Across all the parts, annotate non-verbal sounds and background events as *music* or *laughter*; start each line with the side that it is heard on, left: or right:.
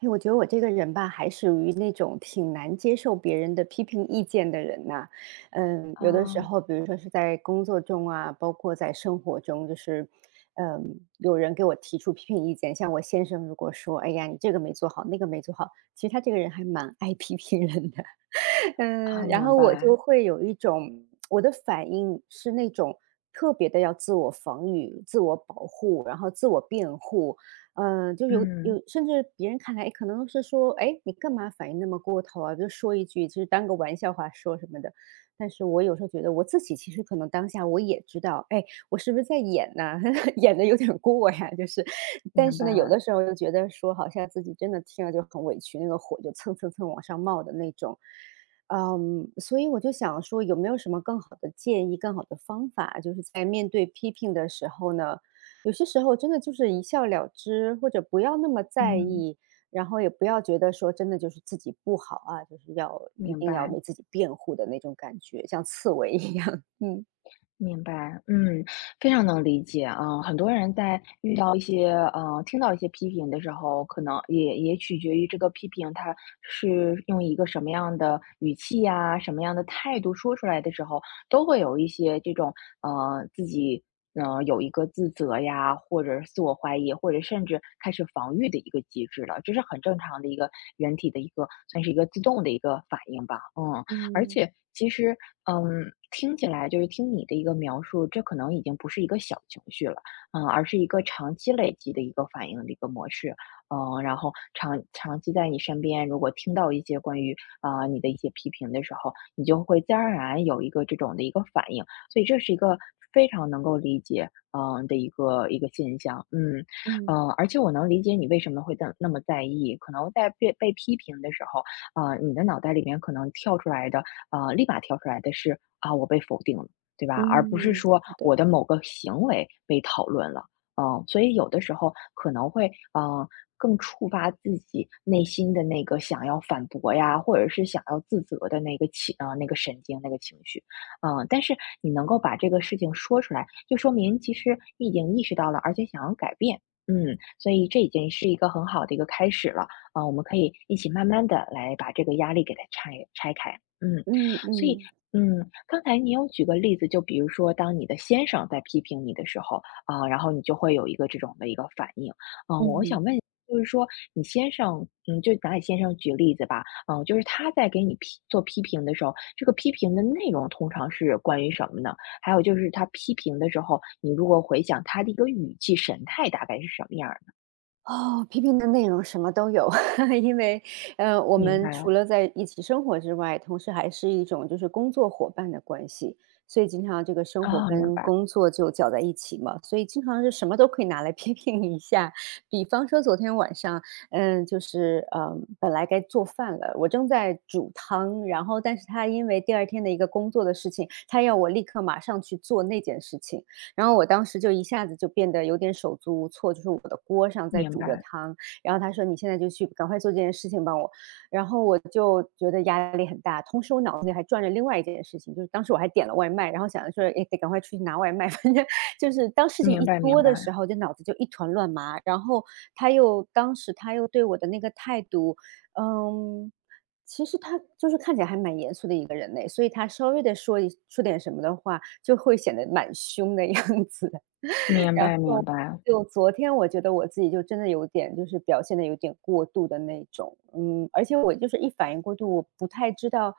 right: 哎，我觉得我这个人吧，还属于那种挺难接受别人的批评意见的人呐。嗯，有的时
left: 啊，
right: 候，比如说是在工作中啊，包括在生活中，就是，嗯，有人给我提出批评意见，像我先生如果说，哎呀，你这个没做好，那个没做好，其实他这个人还蛮爱批评人的。
left: 啊，
right: 嗯，然
left: 明
right: 后我就
left: 白，
right: 会有一种我的反应是那种特别的要自我防御、自我保护，然后自我辩护。嗯，就有
left: 嗯，
right: 有甚至别人看来，诶可能是说：“哎，你干嘛反应那么过头啊？”就说一句，就是当个玩笑话说什么的。但是我有时候觉得我自己其实可能当下我也知道，哎，我是不是在演呐，*laughs* 演的有点过呀，就是。但
left: 明
right: 是
left: 白，
right: 呢，有的时候又觉得说好像自己真的听了就很委屈，那个火就蹭蹭蹭往上冒的那种。嗯，所以我就想说，有没有什么更好的建议、更好的方法，就是在面对批评的时候呢，有些时候真的就是一笑了之，或者不要那么在
left: 嗯，
right: 意，然后也不要觉得说真的就是自己不好啊，就是要一
left: 明
right: 定要
left: 白。
right: 为自己辩护的那种感觉，像刺猬一样。*laughs* 嗯
left: 明白，嗯，非常能理解啊。很多人在遇到一些听到一些批评的时候，可能也取决于这个批评，它是用一个什么样的语气呀，什么样的态度说出来的时候，都会有一些这种自己有一个自责呀，或者是自我怀疑，或者甚至开始防御的一个机制了。这是很正常的一个人体的一个算是一个自动的一个反应吧，嗯。而
right: 嗯
left: 且其实，嗯，听起来就是听你的一个描述，这可能已经不是一个小情绪了，嗯，而是一个长期累积的一个反应的一个模式。嗯，然后长期在你身边，如果听到一些关于你的一些批评的时候，你就会自然而然有一个这种的一个反应。所以这是一个非常能够理解的一个现象，嗯。
right: 嗯
left: 而且我能理解你为什么会那么在意。可能在被批评的时候，你的脑袋里面可能跳出来的啊，立马跳出来的是，我被否定了，对吧？而不是
right: 嗯，
left: 说
right: 是的，
left: 我的某个行为被讨论了。嗯，所以有的时候可能会，嗯，更触发自己内心的那个想要反驳呀，或者是想要自责的那个情，呃，那个神经，那个情绪。嗯，但是你能够把这个事情说出来，就说明其实你已经意识到了，而且想要改变。嗯，所以这已经是一个很好的一个开始了。我们可以一起慢慢的来把这个压力给它拆开。嗯。
right: 嗯
left: 所以，
right: 嗯
left: 嗯，刚才你有举个例子，就比如说，当你的先生在批评你的时候，然后你就会有一个这种的一个反应。嗯，我
right: 嗯。
left: 想问，就是说，你先生，嗯，就拿你先生举例子吧。嗯，就是他在给你做批评的时候，这个批评的内容通常是关于什么呢？还有就是他批评的时候，你如果回想他的一个语气、神态，大概是什么样儿的？
right: 哦，批评的内容什么都有，*laughs* 因为，我
left: 明
right: 们
left: 白，
right: 除了在一起生活之外，同时还是一种就是工作伙伴的关系，所以经常这个生活
left: 啊，明
right: 跟
left: 白，
right: 工作就搅在一起嘛，所以经常是什么都可以拿来 *laughs* 批评一下。比方说昨天晚上，嗯，就是嗯，本来该做饭了，我正在煮汤，然后但是他因为第二天的一个工作的事情，他要我立刻马上去做那件事情，然后我当时就一下子就变得有点手足无措，就是我的锅上在
left: 明
right: 煮着
left: 白，
right: 汤，然后他说：“你现在就去赶快做这件事情帮我。”然后我就觉得压力很大，同时我脑子里还转着另外一件事情，就是当时我还点了外卖，然后想着说：“哎得赶快出去拿外卖。*laughs*” 反正就是当事情
left: 明
right: 一
left: 白，明
right: 多的时
left: 白，
right: 候，就脑子就一团乱麻。然后当时他又对我的那个态度，嗯。其实他就是看起来还蛮严肃的一个人类，所以他稍微的说点什么的话，就会显得蛮凶的样子。
left: 明白，明白，
right: 就昨天我觉得我自己就真的有点就是表现的有点过度的那种，嗯，而且我就是一反应过度，我不太知道，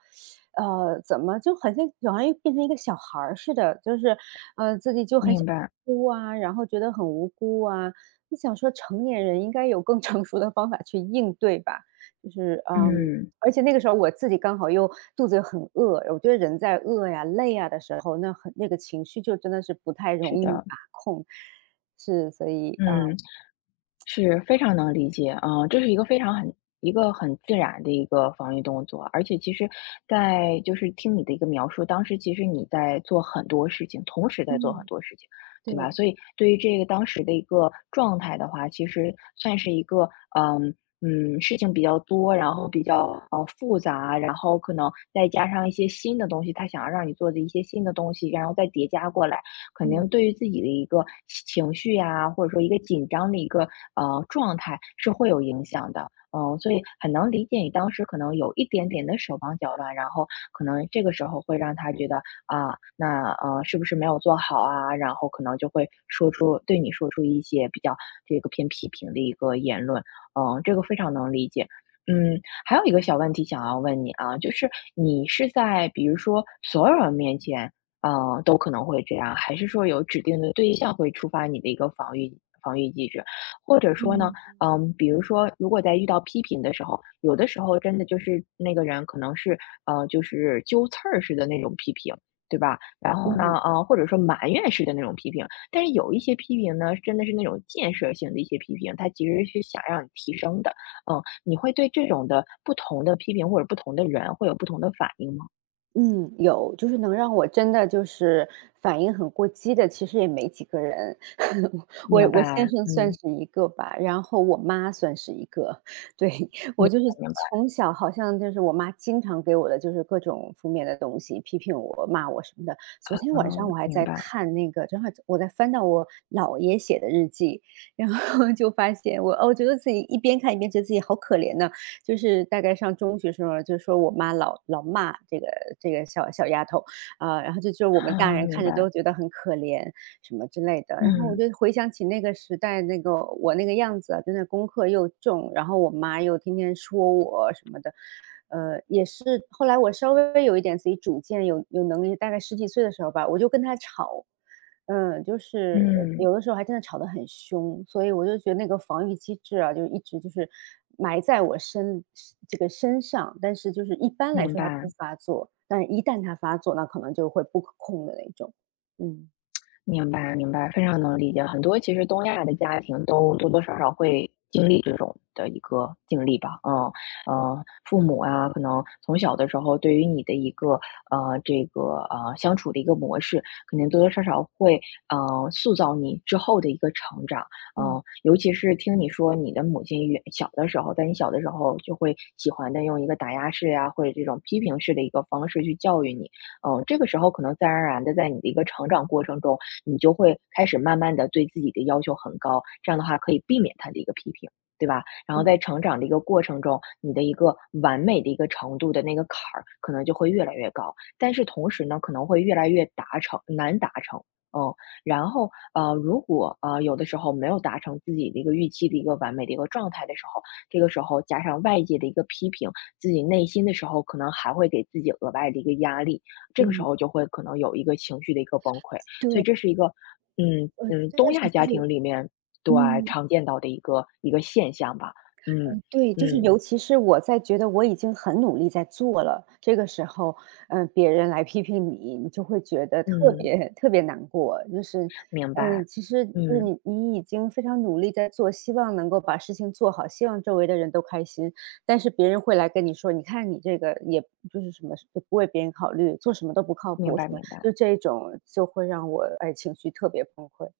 right: 怎么就好像又变成一个小孩儿似的，就是，自己就很
left: 明
right: 想
left: 白，
right: 哭啊，然后觉得很无辜啊。就想说成年人应该有更 *laughs* 成熟的方法去应对吧，就是，嗯，
left: 嗯。
right: 而且那个时候我自己刚好又肚子又很饿，我觉得人在饿呀、累呀的时候，那很那个情绪就真的是不太容
left: 是
right: 易
left: 的，
right: 把控。是，所以，啊，
left: 嗯，是非常能理解啊。这是一个非常很一个很自然的一个防御动作。而且其实，就是听你的一个描述，当时其实你在做很多事情，同时在做
right: 嗯。
left: 很
right: 嗯
left: 多事情，对吧？
right: 对，
left: 所以对于这个当时的一个状态的话，其实算是一个，嗯事情比较多，然后比较复杂，然后可能再加上一些新的东西，他想要让你做的一些新的东西，然后再叠加过来。肯定
right: 嗯，
left: 对于自己的一个情绪呀，或者说一个紧张的一个状态是会有影响的。嗯，所以很能理解你当时可能有一点点的手忙脚乱。然后可能这个时候会让他觉得啊，那是不是没有做好啊？然后可能就会对你说出一些比较这个偏批评的一个言论。嗯，这个非常能理解。嗯，还有一个小问题想要问你啊，就是你是在比如说所有人面前，呃，都可能会这样，还是说有指定的对象会触发你的一个防御机制？或者说呢，
right: 嗯，
left: 嗯，比如说，如果在遇到批评的时候，有的时候真的就是那个人可能是就是揪刺儿似的那种批评，对吧？然后呢，
right: 嗯
left: 或者说埋怨式的那种批评。但是有一些批评呢，真的是那种建设性的一些批评，他其实是想让你提升的。嗯，你会对这种的不同的批评或者不同的人会有不同的反应吗？
right: 嗯，有，就是能让我真的就是反应很过激的，其实也没几个人。*laughs*
left: 明
right: 我先
left: 白，
right: 生算
left: 嗯，
right: 是一个吧，然后我妈算是一个。*laughs* 对，
left: 明
right: 我就是
left: 白，明白。
right: 从小好像就是我妈经常给我的就是各种负面的东西，批评我、骂我什么的。昨天晚上
left: 哦，
right: 我还
left: 明
right: 在
left: 白，
right: 看那个，正好我在翻到我姥爷写的日记，然后 *laughs* 就发现我，哦，我觉得自己一边看一边觉得自己好可怜呐。就是大概上中学时候就是说我妈老骂这个小丫头，啊，然后就我们大
left: 啊，
right: 人
left: 明
right: 看
left: 白，
right: 着都觉得很可怜什么之类的。然后我
left: 嗯，
right: 就回想起那个时代，那个我那个样子啊，真的功课又重，然后我妈又天天说我什么的。也是后来我稍微有一点自己主见，有能力，大概十几岁的时候吧，我就跟她吵。嗯，就是
left: 嗯，
right: 有的时候还真的吵得很凶，所以我就觉得那个防御机制啊，就一直就是埋在这个身上，但是就是一般来
left: 明
right: 说它
left: 白，
right: 不发作，但是一旦它发作，那可能就会不可控的那种。嗯。
left: 明白，明白，非常能理解。很多其实东亚的家庭都多多少少会经历这种的一个经历吧。嗯，嗯，父母啊，可能从小的时候对于你的一个这个相处的一个模式，肯定多多少少会塑造你之后的一个成长。
right: 嗯
left: 嗯，尤其是听你说你的母亲原小的时候，在你小的时候就会喜欢的用一个打压式呀，或者这种批评式的一个方式去教育你。嗯，这个时候可能自然而然的在你的一个成长过程中，你就会开始慢慢的对自己的要求很高，这样的话可以避免他的一个批评，对吧？然后在
right: 嗯
left: 成长的一个过程中，你的一个完美的一个程度的那个坎儿，可能就会越来越高，但是同时呢，可能会越来越难达成。嗯，然后如果有的时候没有达成自己的一个预期的一个完美的一个状态的时候，这个时候加上外界的一个批评，自己内心的时候可能还会给自己额外的一个压力，这个时
right: 嗯，
left: 候就会可能有一个情绪的一个崩溃。所以
right: 对，
left: 这是一个，嗯嗯，
right: 真的
left: 东
right: 是
left: 亚
right: 就
left: 家
right: 是
left: 庭里面对
right: 嗯。
left: 常见到的一个现象吧。嗯
right: 对，就是
left: 嗯
right: 尤其是我在觉得我已经很努力在做了，这个时候，嗯，别人来批评你，你就会觉得特
left: 嗯，
right: 别特别难过。就是，
left: 明
right: 嗯，
left: 白，
right: 其实就是
left: 嗯，
right: 你已经非常努力在做，希望能够把事情做好，希望周围的人都开心，但是别人会来跟你说，你看你这个也就是什么也不为别人考虑，做什么都不靠
left: 明
right: 谱，什
left: 白，
right: 么
left: 明白。
right: 就这种就会让我哎情绪特别崩溃。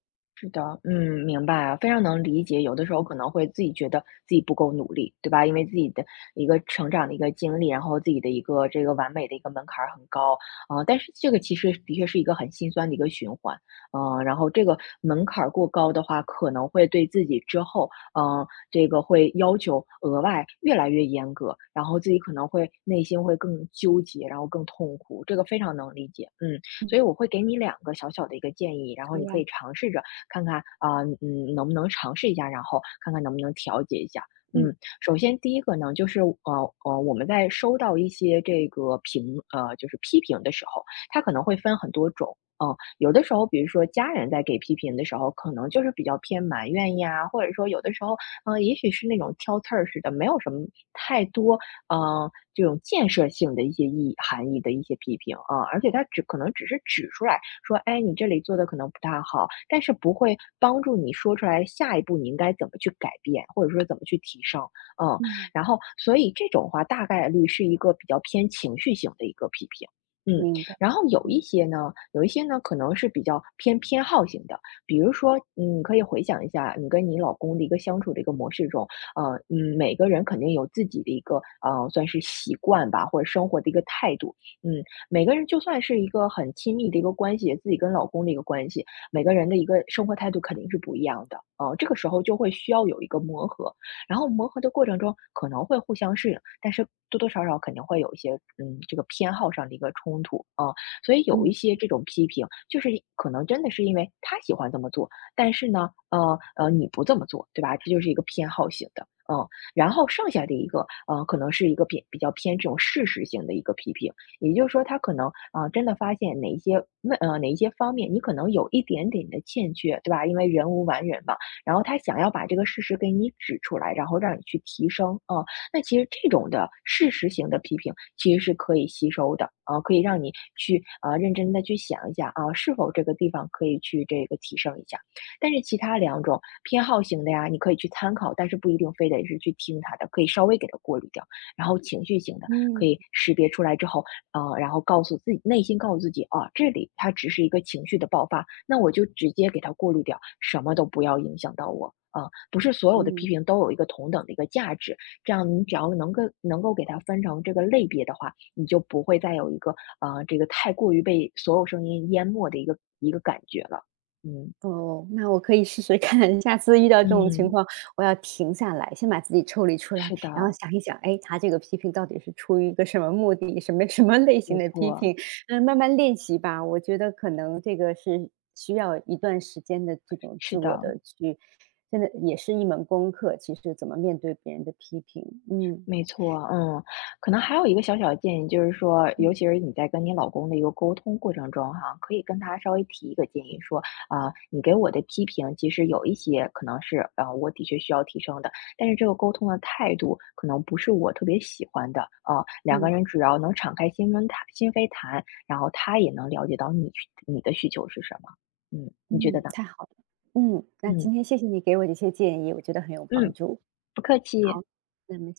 left: 是的，嗯，明白啊，非常能理解。有的时候可能会自己觉得自己不够努力，对吧？因为自己的一个成长的一个经历，然后自己的一个这个完美的一个门槛儿很高。但是这个其实的确是一个很心酸的一个循环。然后这个门槛儿过高的话，可能会对自己之后，这个会要求额外越来越严格，然后自己可能会内心会更纠结，然后更痛苦，这个非常能理解。嗯，所
right: 嗯，
left: 以我会给你两个小小的一个建议，然后
right: 好
left: 你可以
right: 呀，
left: 尝试着看看啊。嗯，能不能尝试一下，然后看看能不能调节一下。
right: 嗯
left: 嗯，首先第一个呢，就是我们在收到一些这个就是批评的时候，它可能会分很多种。嗯，有的时候，比如说家人在给批评的时候，可能就是比较偏埋怨呀，或者说有的时候，嗯，也许是那种挑刺儿似的，没有什么太多这种建设性的一些含义的一些批评啊。而且它只可能只是指出来，说，哎，你这里做的可能不大好，但是不会帮助你说出来下一步你应该怎么去改变，或者说怎么去提升。嗯，
right: 嗯，
left: 然后所以这种话大概率是一个比较偏情绪型的一个批评。嗯，
right: 明白，
left: 然后有一
right: 嗯
left: 些呢，有一些呢可能是比较偏好型的。比如说，嗯，可以回想一下你跟你老公的一个相处的一个模式中，每个人肯定有自己的一个算是习惯吧，或者生活的一个态度。嗯，每个人就算是一个很亲密的一个关系，自己跟老公的一个关系，每个人的一个生活态度肯定是不一样的。啊。这个时候就会需要有一个磨合，然后磨合的过程中可能会互相适应。但是多多少少肯定会有一些，嗯，这个偏好上的一个冲突所以有一
right: 嗯
left: 些这种批评，就是可能真的是因为他喜欢这么做，但是呢，你不这么做，对吧？这就是一个偏好型的。嗯，然后剩下的一个，可能是一个比较偏这种事实性的一个批评。也就是说，他可能真的发现哪一些方面你可能有一点点的欠缺，对吧？因为人无完人嘛，然后他想要把这个事实给你指出来，然后让你去提升啊。那其实这种的事实型的批评其实是可以吸收的啊。可以让你去认真的去想一下啊，是否这个地方可以去这个提升一下。但是其他两种偏好型的呀，你可以去参考，但是不一定非得是去听他的，可以稍微给他过滤掉。然后情绪型的可
right: 嗯
left: 以识别出来之后，啊，然后告诉自己，啊，这里它只是一个情绪的爆发，那我就直接给它过滤掉，什么都不要影响到我。不是所有的批
right: 嗯。
left: 评都有一个同等的一个价值。这样你只要能够给它分成这个类别的话，你就不会再有一个这个太过于被所有声音淹没的一个感觉了。嗯
right: 哦，那我可以试试看，*laughs* 下次遇到这种情
left: 嗯，
right: 况，我要停下来，先把自己抽离出来，
left: 是
right: 然后
left: 的，
right: 想一想，哎，他这个批评到底是出于一个什么目的，什么 *laughs* 什么类
left: 没
right: 型的批
left: 错，
right: 评？嗯，慢慢练习吧，我觉得可能这个是需要一段时间的这种
left: 是
right: 自我
left: 的。
right: 的去，真的也是一门功课，其实怎么面对别人的批评，嗯
left: 没错，嗯，可能还有一个小小的建议，就是说，尤其
right: 嗯
left: 是你在跟你老公的一个沟通过程中哈，可以跟他稍微提一个建议，说你给我的批评，其实有一些可能是我的确需要提升的，但是这个沟通的态度可能不是我特别喜欢的两个
right: 嗯
left: 人只要能敞开心扉谈，然后他也能了解到你的需求是什么。嗯，你觉得
right: 嗯，
left: 呢？
right: 太好了，嗯，那
left: 嗯
right: 今天谢谢你给我这些建议，我觉得很有帮
left: 嗯，
right: 助，
left: 不客气。
right: 好，那我么。